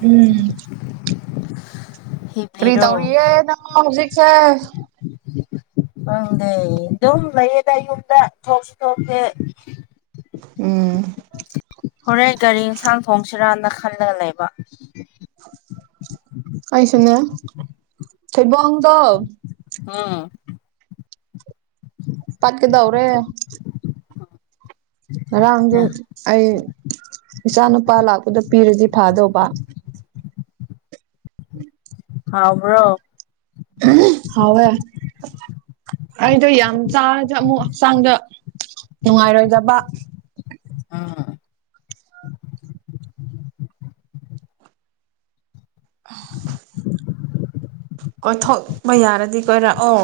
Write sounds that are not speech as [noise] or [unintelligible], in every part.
ꯎꯝ ꯀꯔꯤ ꯍꯤꯞꯂꯤꯔꯣ ꯇꯧꯔꯤꯑꯦ [unintelligible] ꯍꯧꯖꯤꯛꯁꯦ [unintelligible] ꯑꯗꯨꯝ ꯂꯩꯌꯦꯗ ꯌꯨꯝꯗ ꯊꯣꯛꯁꯨ ꯊꯣꯛꯇꯦ ꯎꯝ [unintelligible] ꯀꯔꯤ ꯌꯦꯟꯁꯥꯡ ꯊꯣꯡꯁꯤꯔꯥꯅ ꯈꯜꯂꯒ ꯂꯩꯕ ꯑꯩꯁꯨꯅꯦ ꯊꯩꯕꯣꯡꯗꯣ [unintelligible] ꯄꯥꯠꯀꯗꯧꯔꯦ ꯉꯔꯥꯡꯗꯨ ꯑꯩ ꯏꯆꯥ ꯅꯨꯨꯄꯥ ꯂꯥꯛꯄꯗ ꯄꯤꯔꯗꯤ ꯐꯥꯗꯧꯕ ꯍꯥꯎꯕ꯭ꯔꯣ ꯍꯥꯎꯋꯦ ꯑꯩꯗꯣ ꯌꯥꯝ ꯆꯥꯔꯗꯤ ꯑꯃꯨꯛ ꯍꯛꯆꯥꯡꯗ ꯅꯨꯡꯉꯥꯏꯔꯣꯏꯗꯕ [unintelligible] [inaudible] ꯀꯣꯏꯊꯣꯛꯄ ꯌꯥꯔꯗꯤ ꯀꯣꯏꯔꯛꯑꯣ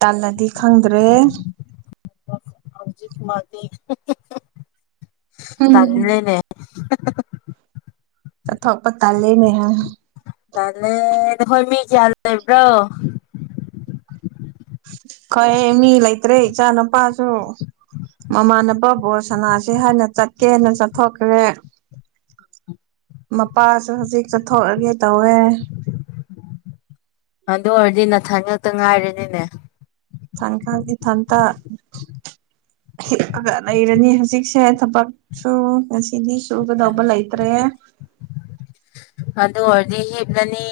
ꯇꯜꯂꯗꯤ ꯈꯪꯗ꯭ꯔꯦ [unintelligible] ꯎꯝ ꯇꯜꯂꯦꯅꯦ ꯆꯠꯊꯣꯛꯄ ꯇꯜꯂꯦꯅꯦꯍꯥ ꯇꯜꯂꯦ ꯅꯈꯣꯏ ꯃꯤ ꯀꯌꯥ ꯂꯩꯕ꯭ꯔꯣ ꯈꯣꯏ ꯃꯤ ꯂꯩꯇ꯭ꯔꯦ ꯏꯆꯥ ꯅꯨꯨꯄꯥꯁꯨ ꯃꯃꯥꯟꯅꯕ ꯕꯣꯜ ꯁꯅꯥꯁꯦ ꯍꯥꯏꯅ ꯆꯠꯀꯦꯅ ꯆꯠꯊꯣꯛꯈ꯭ꯔꯦ ꯃꯄꯥꯁꯨ ꯍꯧꯖꯤꯛ ꯆꯠꯊꯣꯛꯔꯒꯦ ꯇꯧꯋꯦ ꯑꯗꯨ ꯑꯣꯏꯔꯗꯤ ꯅꯊꯟ ꯉꯛꯇ ꯉꯥꯏꯔꯅꯤꯅꯦ [unintelligible] [unintelligible] ꯂꯩꯔꯅꯤ ꯍꯧꯖꯤꯛꯁꯦ ꯊꯕꯛ [unintelligible] ꯉꯁꯤꯗꯤ ꯁꯨꯒꯗꯧꯕ ꯂꯩꯇ꯭ꯔꯦ ꯑꯗꯨ ꯑꯣꯏꯔꯗꯤ ꯍꯤꯞꯂꯅꯤ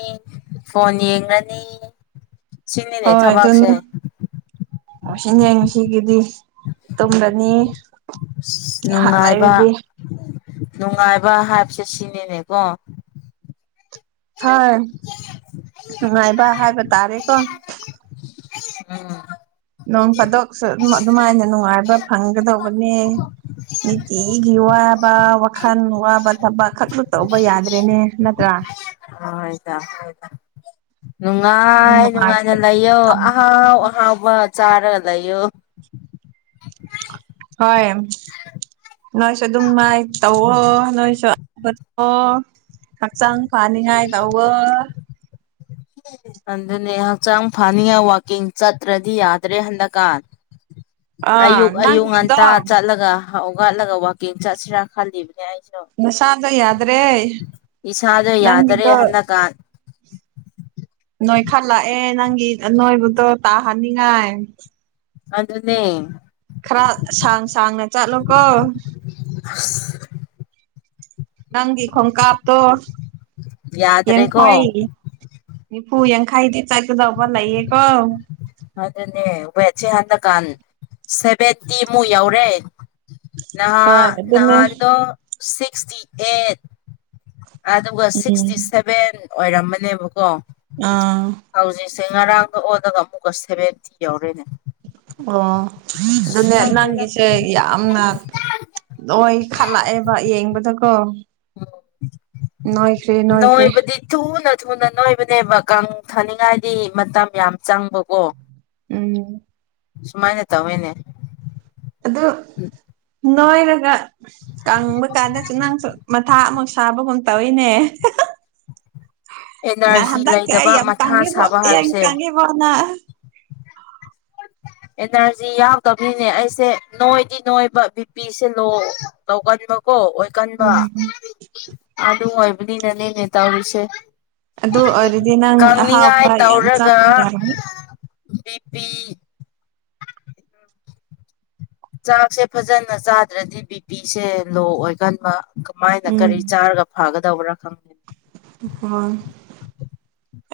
ꯐꯣꯟ ꯌꯦꯡꯔꯅꯤ ꯍꯣꯏ ꯑꯗꯨꯅꯦ ꯑꯁꯤꯅꯦ ꯉꯁꯤꯒꯤꯗꯤ ꯇꯨꯝꯒꯅꯤ [unintelligible] ꯅꯨꯡꯉꯥꯏꯕ ꯅꯨꯡꯉꯥꯏꯕ ꯍꯥꯏꯕꯁꯦ ꯁꯤꯅꯤꯅꯦꯀꯣ ꯍꯣꯏ ꯅꯨꯡꯉꯥꯏꯕ ꯍꯥꯏꯕ ꯇꯥꯔꯦꯀꯣ [inaudible] ꯅꯣꯡ ꯐꯥꯗꯣꯛꯁꯨ ꯑꯗꯨꯃ ꯑꯗꯨꯃꯥꯏꯅ ꯅꯨꯡꯉꯥꯏꯕ ꯐꯪꯒꯗꯧꯕꯅꯦ ꯅꯤꯇꯤꯒꯤ ꯋꯥꯕ ꯋꯥꯈꯜ ꯋꯥꯕ ꯊꯕꯛ ꯈꯛꯇ ꯇꯧꯕ ꯌꯥꯗ꯭ꯔꯦꯅꯦ ꯅꯠꯇ꯭ꯔꯥ ꯍꯣꯏꯗ ꯍꯣꯏꯗ ꯑꯗꯨꯝ ꯅꯨꯡꯉꯥꯏ ꯅꯨꯡꯉꯥꯏ ꯅꯨꯡꯉꯥꯏꯅ ꯂꯩꯌꯣ ꯑꯍꯥꯎ ꯑꯍꯥꯎꯕ ꯆꯥꯔꯒ ꯂꯩꯌꯣ ꯍꯣꯏ ꯅꯣꯏꯁꯨ ꯑꯗꯨꯝ ꯃꯥꯏ ꯇꯧꯑꯣ ꯅꯣꯏꯁꯨ [unintelligible] ꯍꯛꯆꯥꯡ ꯐꯅꯤꯡꯉꯥꯏ ꯇꯧꯑꯣ ꯑꯗꯨꯅꯦ ꯍꯛꯆꯥꯡ ꯐꯅꯤꯡꯉꯥꯏ ꯋꯥꯛꯀꯤꯡ ꯆꯠꯇ꯭ꯔꯗꯤ ꯌꯥꯗ꯭ꯔꯦ ꯍꯟꯗꯛꯀꯥꯟ ꯑꯥ ꯑꯌꯨꯛ ꯑꯌꯨꯛ ꯅꯪꯒꯤꯗꯣ ꯉꯟꯇꯥ ꯆꯠꯂꯒ ꯍꯧꯒꯠꯂꯒ ꯋꯥꯛꯀꯤꯡ ꯆꯠꯁꯤꯔꯥ ꯈꯜꯂꯤꯕꯅꯦ ꯑꯩꯁꯦ ꯅꯁꯥꯗꯣ ꯌꯥꯗ꯭ꯔꯦ ꯏꯁꯥꯗꯣ ꯌꯥꯗꯔꯦ ꯅꯪꯒꯤꯗꯣ ꯍꯟꯗꯛꯀꯥꯟ ꯅꯣꯏ ꯈꯜꯂꯛꯑꯦ ꯅꯪꯒꯤ ꯅꯣꯏꯕꯨꯗꯣ ꯇꯥꯍꯅꯤꯡꯉꯥꯏ ꯑꯗꯨꯅꯦ ꯈꯔ ꯁꯥꯡ ꯁꯥꯡꯅ ꯆꯠꯂꯨꯀꯣ [unintelligible] ꯅꯪꯒꯤ ꯈꯣꯡꯀꯥꯞꯇꯣ ꯌꯥꯗ꯭ꯔꯦꯀꯣ ꯌꯦꯡꯈꯥꯏ ꯅꯤꯐꯨ ꯌꯥꯡꯈꯩꯗꯤ ꯆꯠꯀꯗꯧꯕ ꯂꯩꯌꯦꯀꯣ ꯑꯗꯨꯅꯦ ꯋꯦꯠꯁꯦ ꯍꯟꯗꯛꯀꯥꯟ ꯁꯚꯦꯟꯇꯤꯃꯨꯛ ꯌꯥꯎꯔꯦ ꯍꯣꯏ ꯅꯍꯥꯟ ꯑꯗꯨꯅꯦ ꯅꯍꯥꯟꯗꯣ ꯁꯤꯛꯁꯇꯤ ꯑꯩꯠ ꯑꯗꯨꯒ ꯎꯝ ꯁꯤꯛꯁꯇꯤ ꯁꯦꯚꯦꯟ ꯑꯣꯏꯔꯝꯕꯅꯦꯕꯀꯣ ꯑꯥ ꯍꯧꯖꯤꯛꯁꯦ ꯉꯔꯥꯡꯗ ꯑꯣꯜꯂꯒ ꯑꯃꯨꯛꯀ ꯁꯦꯚꯦꯟꯇꯤ ꯌꯥꯎꯔꯦꯅꯦ ꯑꯣ ꯑꯗꯨꯅꯦ ꯈꯪꯗꯦꯗ ꯅꯪꯒꯤꯁꯦ ꯌꯥꯝꯅ ꯅꯣꯏ ꯈꯠꯂꯛꯑꯦꯕ ꯌꯦꯡꯕꯗꯀꯣ ꯅꯣꯏꯈ꯭ꯔꯦ ꯅꯣꯏꯈ꯭ꯔꯦ ꯅꯣꯏꯕꯗꯤ ꯊꯨꯅ ꯊꯨꯅ ꯅꯣꯏꯕꯅꯦꯕ ꯀꯥꯡ ꯊꯥꯅꯤꯡꯉꯥꯏꯗꯤ ꯃꯇꯝ ꯌꯥꯝ ꯆꯪꯕꯀꯣ ꯎꯝ ꯁꯨꯃꯥꯏꯅ ꯇꯋꯦꯅꯦ ꯑꯗꯣ ꯎꯝ ꯅꯣꯏꯔꯒ ꯀꯪꯕ ꯀꯥꯟꯗꯁꯨ ꯅꯪꯁꯨ ꯃꯊꯥ ꯑꯃꯨꯛ ꯁꯥꯕꯒꯨꯝ ꯇꯧꯏꯅꯦ ꯑꯦꯅꯔꯖꯤ ꯉꯍꯟꯗꯛꯇꯤ ꯂꯩꯇꯕ ꯑꯩ ꯌꯥꯝ ꯃꯊꯥ ꯇꯉꯤꯕꯣ ꯁꯥꯕ ꯏꯌꯥꯡ ꯍꯥꯏꯕꯁꯦ ꯀꯉꯤꯕꯣꯅ ꯑꯦꯅꯔꯖꯤ ꯌꯥꯎꯗꯕꯅꯤꯅꯦ ꯑꯩꯁꯦ ꯅꯣꯏꯗꯤ ꯅꯣꯏꯕ ꯕꯤꯄꯤꯁꯤ ꯂꯣ ꯇꯧꯒꯟꯕ ꯀꯣ ꯑꯣꯏ ꯀꯟꯕ ꯎꯝ ꯑꯗꯨ ꯑꯣꯏꯕꯅꯤꯅꯅꯦꯅꯦ ꯇꯧꯔꯤꯁꯦ ꯑꯗꯨ ꯑꯣꯏꯔꯗꯤ ꯅꯪ ꯀꯪꯅꯤꯡꯉꯥꯏ ꯑꯍꯥꯎꯕ ꯌꯥꯝ ꯆꯥꯕ ꯌꯥꯔꯅꯤ ꯕꯤꯄꯤ ꯆꯥꯛꯁꯦ ꯐꯖꯅ ꯆꯥꯗ꯭ꯔꯗꯤ ꯕꯤ ꯄꯤꯁꯦ ꯂꯣ ꯑꯣꯏꯒꯟꯕ ꯀꯃꯥꯏꯅ ꯎꯝ ꯀꯔꯤ ꯆꯥꯔꯒ ꯐꯥꯒꯗꯧꯕ꯭ꯔꯥ ꯈꯪꯉ ꯍ [unintelligible]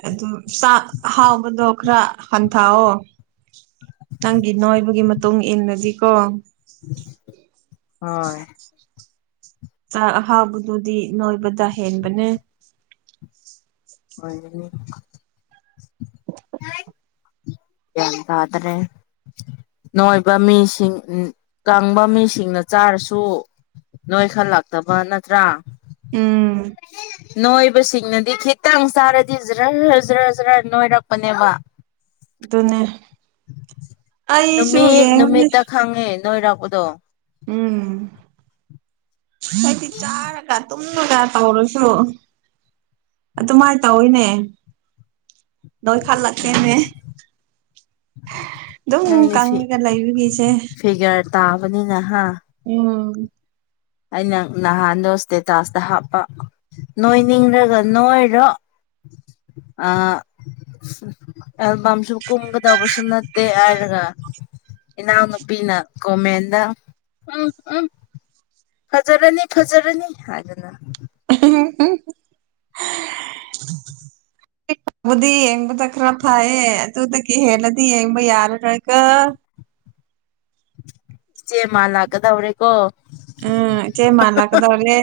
ꯑꯗꯨ ꯆꯥꯛ ꯑꯍꯥꯎꯕꯗꯣ ꯈꯔ ꯍꯟꯊꯑꯣ ꯅꯪꯒꯤ ꯅꯣꯏꯕꯒꯤ ꯃꯇꯨꯡ ꯏꯟꯅꯗꯤꯀꯣ ꯍꯣꯏ ꯆꯥꯛ ꯑꯍꯥꯎꯕꯗꯨꯗꯤ ꯅꯣꯏꯕꯗ ꯍꯦꯟꯕꯅꯦ ꯑꯣꯏꯅꯤ ꯌꯥꯏ ꯇꯗ꯭ꯔꯦ ꯅꯣꯏꯕ ꯃꯤꯁꯤꯡ ꯀꯪꯕ ꯃꯤꯁꯤꯡꯅ ꯆꯥꯔꯁꯨ ꯅꯣꯏ ꯈꯜꯂꯛꯇꯕ ꯅꯠꯇ꯭ꯔꯥ ꯎꯝ ꯅꯣꯏꯕꯁꯤꯡꯅꯗꯤ ꯈꯤꯇꯪ ꯆꯥꯔꯗꯤ ꯖꯔ ꯖꯔ ꯖꯔ ꯖꯔ ꯅꯣꯏꯔꯛꯄꯅꯦꯕ ꯑꯗꯨꯅꯦ ꯑꯩꯁꯨ ꯅꯨꯃꯤꯠ ꯌꯦꯡꯉꯨꯅꯦ ꯅꯨꯃꯤꯠꯇ ꯈꯪꯉꯦ ꯅꯣꯏꯔꯥꯛꯄꯗꯣ ꯎꯝ ꯀꯗꯤ ꯆꯔꯒ ꯑꯗꯨ [unintelligible] ꯇꯧꯔꯁꯨ ꯑꯗꯨꯃꯥꯏ ꯇꯧꯋꯤꯅꯦ ꯅꯣꯏ ꯈꯔꯂꯛꯀꯦꯅꯦ ꯑꯗꯨꯝ ꯅꯪꯗꯤ ꯐꯤ ꯀꯪꯉꯒ ꯂꯩꯕꯒꯤꯁꯦ ꯐꯤꯒꯔ ꯇꯥꯕꯅꯤꯅꯍ ꯎꯝ ꯑꯩꯅ ꯅꯍꯥꯟꯗꯣ ꯏꯁꯇꯦꯇꯥꯁꯇ ꯍꯥꯞꯄ ꯅꯣꯏꯅꯤꯡꯔꯒ ꯅꯣꯏꯔꯣ ꯑꯝꯁꯨ ꯀꯨꯝꯒꯗꯧꯕꯁꯨ ꯅꯠꯇꯦ ꯍꯥꯏꯔꯒ ꯏꯅꯥꯎꯅꯨꯄꯤꯅ ꯒꯣꯃꯦꯟꯗ ꯎ ꯎ ꯐꯖꯔꯅꯤ ꯐꯖꯔꯅꯤ ꯍꯥꯏꯗꯅ [unintelligible] ꯐꯕꯨꯗꯤ ꯌꯦꯡꯕꯗ ꯈꯔ ꯐꯌꯦꯦ ꯑꯗꯨꯗ ꯀ ꯍꯦꯜꯂꯗꯤ ꯌꯦꯡꯕ ꯌꯥꯔ ꯀ꯭ꯔꯒ ꯏꯆꯦ ꯃꯥ ꯂꯥꯛꯀꯗꯧꯔꯦ ꯀꯣ ꯎꯝ ꯏꯆꯦ ꯃꯥꯜꯂꯛꯀꯗꯧꯔꯦ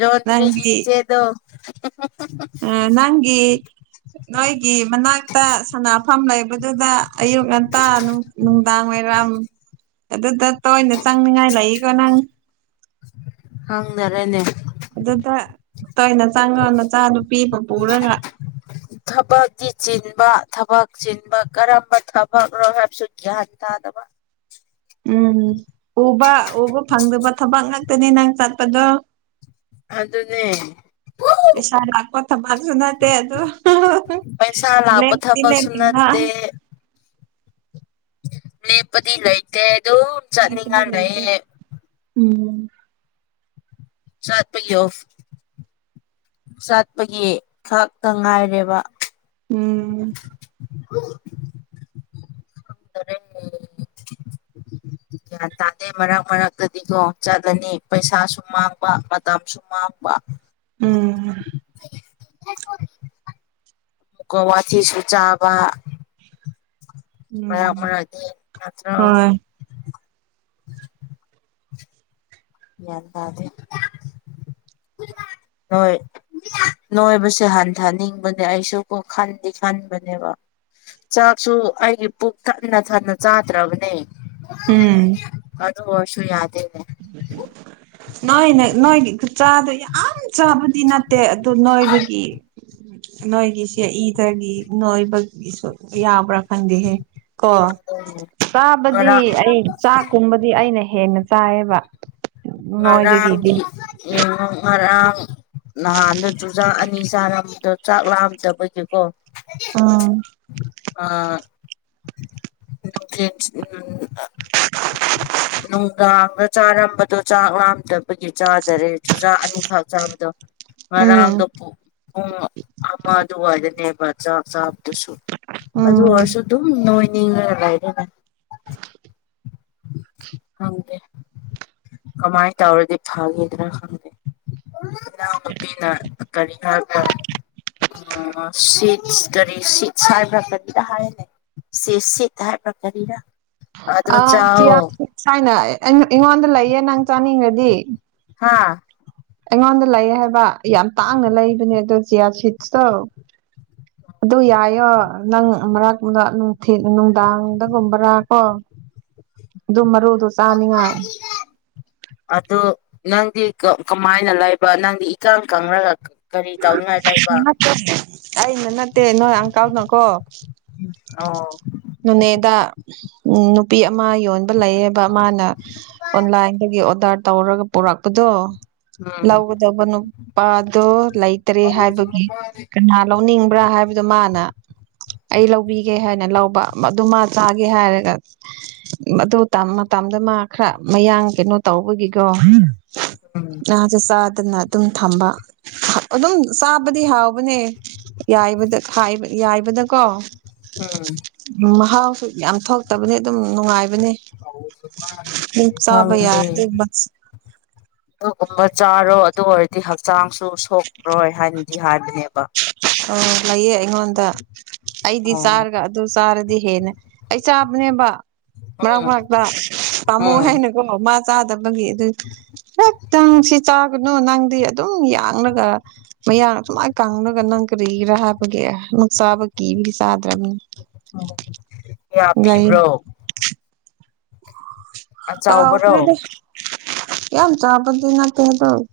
ꯔꯣꯟꯇꯔꯤ ꯆꯦꯗꯣ ꯑ ꯅꯪꯒꯤ ꯅꯣꯏꯒꯤ ꯃꯅꯥꯛꯇ ꯁꯥꯟꯅꯐꯝ ꯂꯩꯕꯗꯨꯗ ꯑꯌꯨꯛ ꯉꯟꯇꯥ ꯅꯨꯡꯗꯥꯡ ꯋꯥꯏꯔꯝ ꯑꯗꯨꯗ ꯇꯣꯏꯅ ꯆꯪꯅꯤꯡꯉꯥꯏ ꯂꯩꯏꯀꯣ ꯅꯪ ꯈꯪꯗꯔꯦꯅꯦ ꯑꯗꯨꯗ ꯇꯣꯏꯅ ꯆꯪꯉꯣ ꯅꯆꯥ ꯅꯨꯄꯤ ꯑꯃ ꯄꯨꯔꯒ ꯊꯕꯛꯀꯤ ꯆꯤꯟꯕ ꯊꯕꯛ ꯆꯤꯟꯕ ꯀꯔꯝꯕ ꯊꯕꯛꯅꯣ ꯍꯥꯏꯕꯁꯨ ꯒ꯭ꯌꯥꯟ ꯇꯥꯗꯕ ꯎꯝ ꯎꯕ ꯎꯕ ꯐꯪꯗꯕ ꯊꯕꯛ ꯉꯥꯛꯇꯅꯤ ꯅꯪ ꯆꯠꯄꯗꯣ ꯑꯗꯨꯅꯦ ꯄꯩꯁꯥ ꯂꯥꯛꯄ ꯊꯕꯛꯁꯨ ꯅꯠꯇꯦ ꯑꯗꯨ ꯄꯩꯁꯥ ꯂꯥꯛꯄ ꯂꯦꯞꯇꯤ ꯊꯕꯛꯁꯨ ꯂꯦꯞꯅꯤꯡꯕ ꯅꯠꯇꯦ ꯂꯦꯟꯄꯗꯤ ꯂꯩꯇꯦ ꯑꯗꯨꯝ ꯂꯦꯞꯄꯗꯤ ꯆꯠꯅꯤꯡꯉꯥꯢ ꯂꯩꯇꯦ ꯂꯩꯌꯦ ꯎꯝ ꯆꯠꯄꯒꯤ ꯆꯥꯠꯄꯒꯤ ꯈꯥꯛꯇ ꯉꯥꯏꯔꯦꯕ ꯎꯝ ꯦ [inaudible] ꯒ꯭ꯌꯥꯟ ꯇꯥꯗꯦ ꯃꯔꯛ ꯃꯔꯛꯇꯗꯤꯀꯣ ꯆꯠꯂꯅꯤ ꯄꯩꯁꯥꯁꯨ ꯃꯥꯡꯕ ꯃꯇꯝꯁꯨ ꯃꯥꯡꯕ ꯎꯝ ꯑꯃꯨꯛꯀ ꯋꯥꯊꯤꯁꯨ ꯆꯥꯕ ꯃ ꯎꯝ ꯃ꯭ꯔ [inaudible] ꯍꯣꯏ ꯒꯌꯥꯟ ꯇꯥꯗꯦ ꯅꯣꯢ ꯅꯣꯏꯕꯁꯦ ꯍꯟꯊꯅꯤꯡꯕꯅꯦ ꯑꯩꯁꯨ ꯀꯣ ꯈꯟꯗꯤ ꯈꯟꯕꯅꯦꯕ ꯆꯥꯛꯁꯨ ꯑꯩꯒꯤ ꯄꯨꯛ ꯊꯟꯅ ꯊꯟꯅ ꯆꯥꯗ꯭ꯔꯕꯅꯦ ꯎꯝ ꯑꯗꯨ ꯑꯣꯏꯁꯨ ꯌꯥꯗꯦꯅꯦ ꯅꯣꯏꯅ ꯅꯣꯏꯒꯤ ꯈꯨꯆꯥꯗꯣ ꯌꯥꯝ ꯆꯥꯕꯗꯤ ꯅꯠꯇꯦ ꯑꯗꯨ ꯅꯣꯏꯕꯒꯤ ꯅꯣꯏꯒꯤꯁꯦ ꯏꯗꯒꯤ ꯅꯣꯏꯕꯒꯤꯁꯨ ꯌꯥꯕ꯭ꯔꯥ ꯈꯪꯗꯦꯍꯦ ꯀꯣ ꯑꯗꯨꯅꯦ ꯆꯥꯕꯗꯤ ꯉꯔꯥꯡ ꯑꯩ ꯆꯥꯛꯀꯨꯝꯕꯗꯤ ꯑꯩꯅ ꯍꯦꯟꯅ ꯆꯥꯏꯌꯦꯕ ꯅꯣꯏꯗꯒꯤꯗꯤ ꯉꯔꯥꯡꯗꯤ ꯌꯦꯡꯉꯣ ꯉꯔꯥꯡ ꯅꯍꯥꯟꯗ ꯆꯥꯛ ꯑꯅꯤ ꯆꯥꯔꯝꯕꯗꯣ ꯆꯥꯛ ꯂꯥꯛꯑꯝꯗꯕꯒꯤꯀꯣ ꯎꯝ ꯑꯥ ꯅꯨꯡꯊꯤꯜ ꯅꯨꯡꯗꯥꯡꯒ ꯆꯥꯔꯝꯕꯗꯣ ꯆꯥꯛ ꯂꯥꯝꯗꯕꯒꯤ ꯆꯥꯗꯔꯦ ꯆꯨꯖꯥꯛ ꯑꯅꯤꯈꯛ ꯆꯥꯕꯗꯣ ꯎꯝ ꯉꯥꯡꯗꯣ ꯄꯨꯡ ꯑꯃ ꯑꯗꯨꯋꯥꯏꯗꯅꯦꯕ ꯆꯥꯛ ꯆꯥꯕꯗꯨꯁꯨ ꯑꯗꯨ ꯎꯝ ꯑꯣꯏꯔꯁꯨ ꯑꯗꯨꯝ ꯅꯣꯏꯅꯤꯡꯉ ꯂꯩꯔꯦꯅꯦ ꯈꯪꯗꯦ ꯀꯃꯥꯏꯅ ꯇꯧꯔꯗꯤ ꯐꯥꯈꯤꯗꯔꯥ ꯈꯪꯗꯦ ꯕꯤꯅ ꯀ [inaudible] ꯎ ꯁꯤꯠꯁ ꯀꯔꯤ ꯁꯤꯠꯁ ꯍꯥꯏꯕ꯭ꯔꯥ ꯀꯔꯤꯔ ꯍꯥꯏꯅꯦ ꯁꯤꯁꯤ ꯇꯔ ꯄ ꯀꯔꯤꯔ [inaudible] ꯑꯥ ꯆꯤꯌꯥ ꯁꯥꯏꯅ ꯑꯩꯉꯣꯟꯗ ꯂꯩꯌꯦ ꯅꯪ ꯆꯥꯅꯤꯡꯈ꯭ꯔꯗꯤ ꯍꯥꯥ ꯑꯩꯉꯣꯟꯗ ꯂꯩ ꯍꯥꯏꯕ ꯌꯥꯝ ꯇꯥꯡꯅ ꯂꯩꯕꯅꯦ ꯑꯗꯣ ꯖꯤꯌꯥ ꯁꯤꯠꯁꯇꯣ [unintelligible] ꯑꯗꯨ ꯌꯥꯏꯌꯣ ꯅꯪ ꯃꯔꯛ ꯅꯨꯡꯊꯤ ꯅꯨꯡꯗꯥꯡꯗꯒꯨꯝꯕꯔꯥ ꯀꯣ ꯑꯗꯨ ꯃꯔꯨꯗꯨ ꯆꯥꯅꯤꯡꯉꯥꯢ ꯑꯗꯨ ꯅꯪꯗꯤ ꯀꯃꯥꯏꯅ ꯂꯩꯕ ꯅꯪꯗꯤ ꯏꯀꯪ ꯀꯪꯂꯒ ꯅꯠꯇꯦ ꯑꯩꯅ ꯅꯠꯇꯦ ꯅꯣꯏ ꯑꯪꯀꯜꯅꯀꯣ ꯑꯣ ꯅꯣꯅꯦꯗ ꯎ ꯅꯨꯄꯤ ꯑꯃ ꯌꯣꯟ ꯂꯩꯌꯦꯕ ꯃꯥꯅ ꯑꯣꯟꯂꯥꯏꯟꯗꯒꯤ ꯑꯣꯗꯔ ꯇꯧꯔꯒ ꯄꯨꯔꯛꯄꯗꯣ ꯎꯝ ꯂꯧꯒꯗꯕ ꯅꯨꯄꯥꯗꯣ ꯂꯩꯇ꯭ꯔꯦ ꯍꯥꯏꯕꯒꯤ ꯀꯅꯥ ꯂꯧꯅꯤꯡꯕ꯭ꯔꯥ ꯍꯥꯏꯕꯗꯣ ꯃꯥꯅ ꯑꯩ ꯂꯧꯕꯤ ꯥꯒꯦ ꯍꯥꯏꯅ ꯂꯧꯕ ꯑꯗꯨꯃ ꯆꯥꯒꯦ ꯍꯥꯏꯔꯒ ꯑꯗꯨ ꯃꯇꯝꯗ ꯃꯥ ꯈꯔ ꯃꯌꯥꯡ ꯀꯩꯅꯣ ꯇꯧꯕꯒꯤꯀꯣ [unintelligible] ꯉꯥꯁꯨ ꯆꯥꯗꯅ ꯑꯗꯨꯝ ꯊꯝꯕ ꯑꯗꯨꯝ ꯆꯥꯕꯗꯤ ꯍꯥꯎꯕꯅꯦ ꯌꯥꯏꯕꯗꯀꯣ ꯎꯝ ꯎ ꯃꯍꯥꯎꯁꯨ ꯌꯥꯝ ꯊꯣꯛꯇꯕꯅꯦ ꯑꯗꯨꯝ ꯅꯨꯡꯉꯥꯏꯕꯅꯦ ꯍꯪ ꯌꯥꯏ ꯑꯗꯨꯝꯕ ꯑꯗꯨꯒꯨꯝꯕ ꯆꯥꯔꯣ ꯑꯗꯨ ꯑꯣꯏꯔꯗꯤ ꯍꯛꯆꯥꯡꯁꯨ ꯁꯣꯛꯔꯣꯏ ꯍꯥꯏꯅꯗꯤ ꯍꯥꯏꯕꯅꯦꯕ ꯑ ꯂꯩꯌꯦ ꯑꯩꯉꯣꯟꯗ ꯑꯩꯗꯤ ꯑꯣ ꯆꯥꯔꯒ ꯑꯗꯨ ꯆꯥꯔꯗꯤ ꯍꯦꯟꯅ ꯑꯩ ꯆꯥꯕꯅꯦꯕ ꯃꯥꯛ ꯎꯝ ꯃꯔꯥꯛ ꯄꯥꯃꯨ ꯎꯝ ꯍꯦꯅ ꯑꯣ ꯃꯥ ꯆꯥꯗꯕꯒꯤ ꯑꯗꯨ ꯉꯛꯇꯪ ꯁꯤ ꯆꯥꯛ ꯅꯪꯗꯤ ꯑꯗꯨꯝ ꯌꯥꯡꯡꯂꯒ ꯃꯌꯥ ꯁꯨꯃꯥꯏ ꯀꯉꯒ ꯅꯪ ꯀꯔꯤ ꯔꯥꯕꯒꯛꯁꯥꯕꯀꯤ ꯁꯥꯗꯔꯅꯤ ꯑꯣ ꯄꯤꯕ꯭ꯔꯣ ꯑꯆꯥꯎꯕꯔꯣ ꯇꯈ꯭ꯔꯗ ꯌꯥꯝ ꯆꯥꯕꯗꯤ ꯅꯠꯇ ꯍꯥꯏꯗ [inaudible]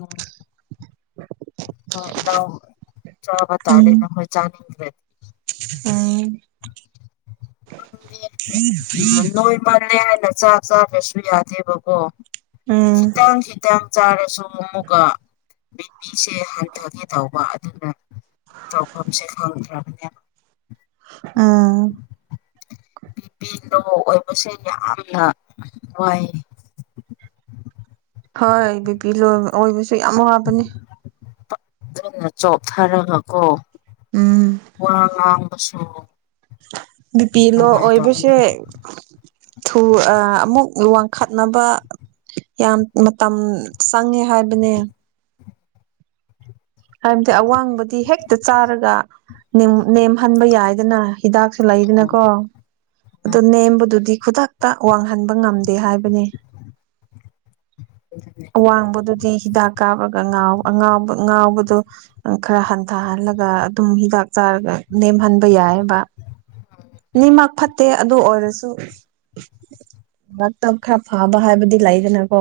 ꯑ [inaudible] ꯍꯣꯏ ꯅ ꯆꯥꯕ ꯇꯥꯔꯦ ꯎꯝ ꯅꯈꯣꯏ ꯆꯥꯅꯤꯡꯗ꯭ꯔꯦ ꯎꯝ ꯎ ꯅꯣꯏ ꯃꯥꯜꯂꯦ ꯍꯥꯏꯅ ꯆꯥ ꯆꯥꯗ꯭ꯔꯁꯨ ꯌꯥꯗꯦꯕꯀꯣ ꯎꯝ ꯊꯤꯇꯥꯝ ꯊꯤꯇꯥꯝ ꯆꯥꯔꯁꯨ ꯑꯃꯨꯛꯀ ꯕꯤꯄꯤꯁꯦ ꯍꯟꯊꯣꯛꯀꯦ ꯇꯧꯕ ꯑꯗꯨꯅ ꯇꯈ ꯁ ꯈꯔꯗ꯭ꯔꯥꯃꯤꯗꯅ ꯑꯥ ꯕꯤ ꯄꯗꯣ ꯑꯣꯏꯕꯁꯦ ꯌꯥꯝꯅ ꯋꯥꯏ ꯍꯣꯏ ꯕꯤꯄꯤ ꯂ ꯑꯣꯏꯕꯁꯨ ꯌꯥꯝ ꯋꯥꯕꯅꯦ ꯀꯟꯅ ꯆꯣꯞꯊꯔꯒꯀꯣ ꯎꯝ ꯋꯥ ꯉꯥꯡꯕꯁꯨ ꯅꯨꯄꯤ ꯂꯣ ꯑꯣꯏꯕꯁꯦ ꯅꯨꯡꯉꯥꯏꯇꯕꯅꯦ ꯑꯃꯨꯛ ꯋꯥꯡꯈꯠꯅꯕ ꯌꯥꯝ ꯃꯇꯝ ꯆꯪꯉꯦ ꯍꯥꯏꯕꯅꯦ ꯍꯥꯏꯕꯗꯤ ꯑꯋꯥꯡꯕꯗꯤ ꯍꯦꯛꯇ ꯆꯥꯔꯒ ꯅꯦꯝꯍꯟꯕ ꯌꯥꯏꯗꯅ ꯍꯤꯗꯥꯛꯁꯨ ꯎꯝ ꯂꯩꯗꯅꯀꯣ ꯑꯗꯨ ꯅꯦꯝꯕꯗꯨꯗꯤ ꯈꯨꯗꯛꯇ ꯋꯥꯡꯍꯟꯕ ꯉꯝꯗꯦ ꯍꯥꯏꯕꯅꯤ ꯑꯗꯨꯅꯦ ꯑꯋꯥꯡꯕꯗꯨꯗꯤ ꯍꯤꯗꯥꯛ ꯀꯥꯞꯂꯒ ꯉꯥꯎꯥꯎꯕ ꯉꯥꯎꯕ ꯑꯗ ꯈꯔ ꯍꯟꯊꯍꯜꯂꯒ ꯑꯗꯨꯝ ꯍꯤꯗꯥꯛ ꯆꯥꯔꯒ ꯅꯦꯝꯍꯟꯕ ꯌꯥꯏꯑꯕ ꯅꯤꯃꯛ ꯐꯠꯇꯦ ꯑꯗꯨ ꯑꯣꯏꯔꯁꯨ ꯃꯔꯛꯇ ꯈꯔ ꯐꯕ ꯍꯥꯏꯕꯗꯤ ꯂꯩꯗꯅꯀꯣ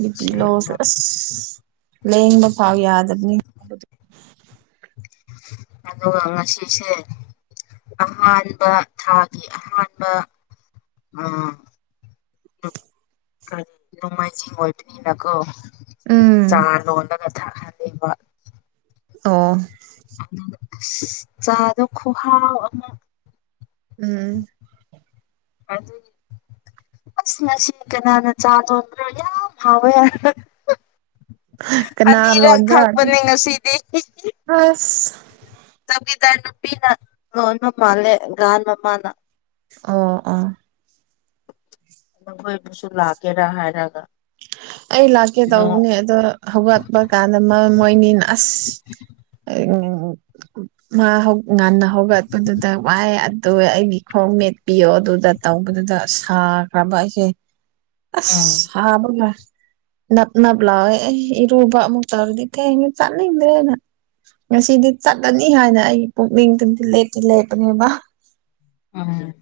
ꯅꯨꯄꯤ ꯂꯣꯁꯨ ꯑꯁꯦꯡꯕ ꯑꯁ ꯂꯦꯡꯕ ꯐꯥꯎ ꯌꯥꯗꯕꯅꯤ ꯑꯗꯣ ꯑꯉꯥꯡꯁꯤꯁꯦ ꯑꯍꯥꯟꯕ ꯊꯥꯒꯤ ꯑꯍꯥꯟꯕ ꯎꯝ ꯀꯔꯤ ꯅꯣꯡꯃꯥꯏꯖꯤꯡ ꯑꯣꯏꯕꯅꯤꯅꯀꯣ ꯎꯝ ꯆꯥ ꯂꯣꯜꯂꯒ ꯊꯛꯍꯟꯅꯤꯡꯕ ꯑꯣ ꯑꯗꯣ ꯑꯁꯁ ꯆꯥꯗꯣ ꯈꯨꯍꯥꯎ ꯑꯃ ꯎꯝ ꯍꯧꯖꯤꯛ꯫ ꯑꯁ ꯉꯁꯤ ꯀꯅꯥꯅ ꯆꯥ ꯂꯣꯟꯕꯔꯥ ꯌꯥꯝ ꯍꯥꯎꯋꯦ ꯍꯥꯏ꯫ ꯀꯅꯥ ꯑꯅꯤꯔꯛ ꯊꯛꯄꯅꯦ ꯉꯁꯤꯗꯤ꯫ ꯍꯁ꯫ ꯆꯧꯀꯤꯗ꯭ꯔ ꯅꯨꯄꯤꯅ ꯂꯣꯟꯕ ꯃꯥꯜꯂꯦ ꯒꯥꯟ ꯃꯃꯥꯅ꯫ ꯑꯣ ꯑꯣ꯫ ꯃꯈꯣꯏꯕꯨꯁꯨ ꯂꯥꯛꯀꯦꯔꯥ ꯍꯥꯏꯔꯒ꯫ ꯑꯩ ꯂꯥꯛꯀꯦ ꯅꯣ ꯇꯧꯕꯅꯦ ꯑꯗꯣ ꯍꯧꯒꯠꯄ ꯀꯥꯟꯗ ꯃꯥ ꯃꯣꯏꯅꯤꯅ ꯑꯁ꯫ ꯑ [unintelligible] ꯃꯥ ꯍꯧ ꯉꯟꯅ ꯍꯧꯒꯠꯄꯗꯨꯗ ꯋꯥꯏ ꯑꯗꯨ ꯑꯩꯒꯤ ꯈꯣꯡ ꯃꯦꯠꯄꯤꯌꯣ ꯑꯗꯨꯗ꯫ ꯇꯧꯕꯗꯨꯗ ꯁꯥꯈ꯭ꯔꯕ ꯑꯩꯁꯦ꯫ [inaudible] ꯑꯁ ꯁꯥꯕꯒꯥ꯫ ꯅꯞ ꯅꯞ ꯂꯥꯎꯋꯦ ꯑꯩ ꯏꯔꯨꯕ ꯑꯃꯨꯛ ꯇꯧꯔꯒꯦ ꯊꯦꯡꯉꯦ ꯆꯠꯅꯤꯡꯗꯔ꯭ꯦꯅ꯫ ꯉꯁꯤꯗꯤ ꯆꯠꯂꯅꯤ ꯍꯥꯏꯅ ꯑꯩꯒꯤ ꯄꯨꯛꯅꯤꯡꯗꯗꯤ ꯂꯦꯞꯇꯤ ꯂꯦꯞꯄꯅꯦꯕ꯫ ꯎꯝ꯫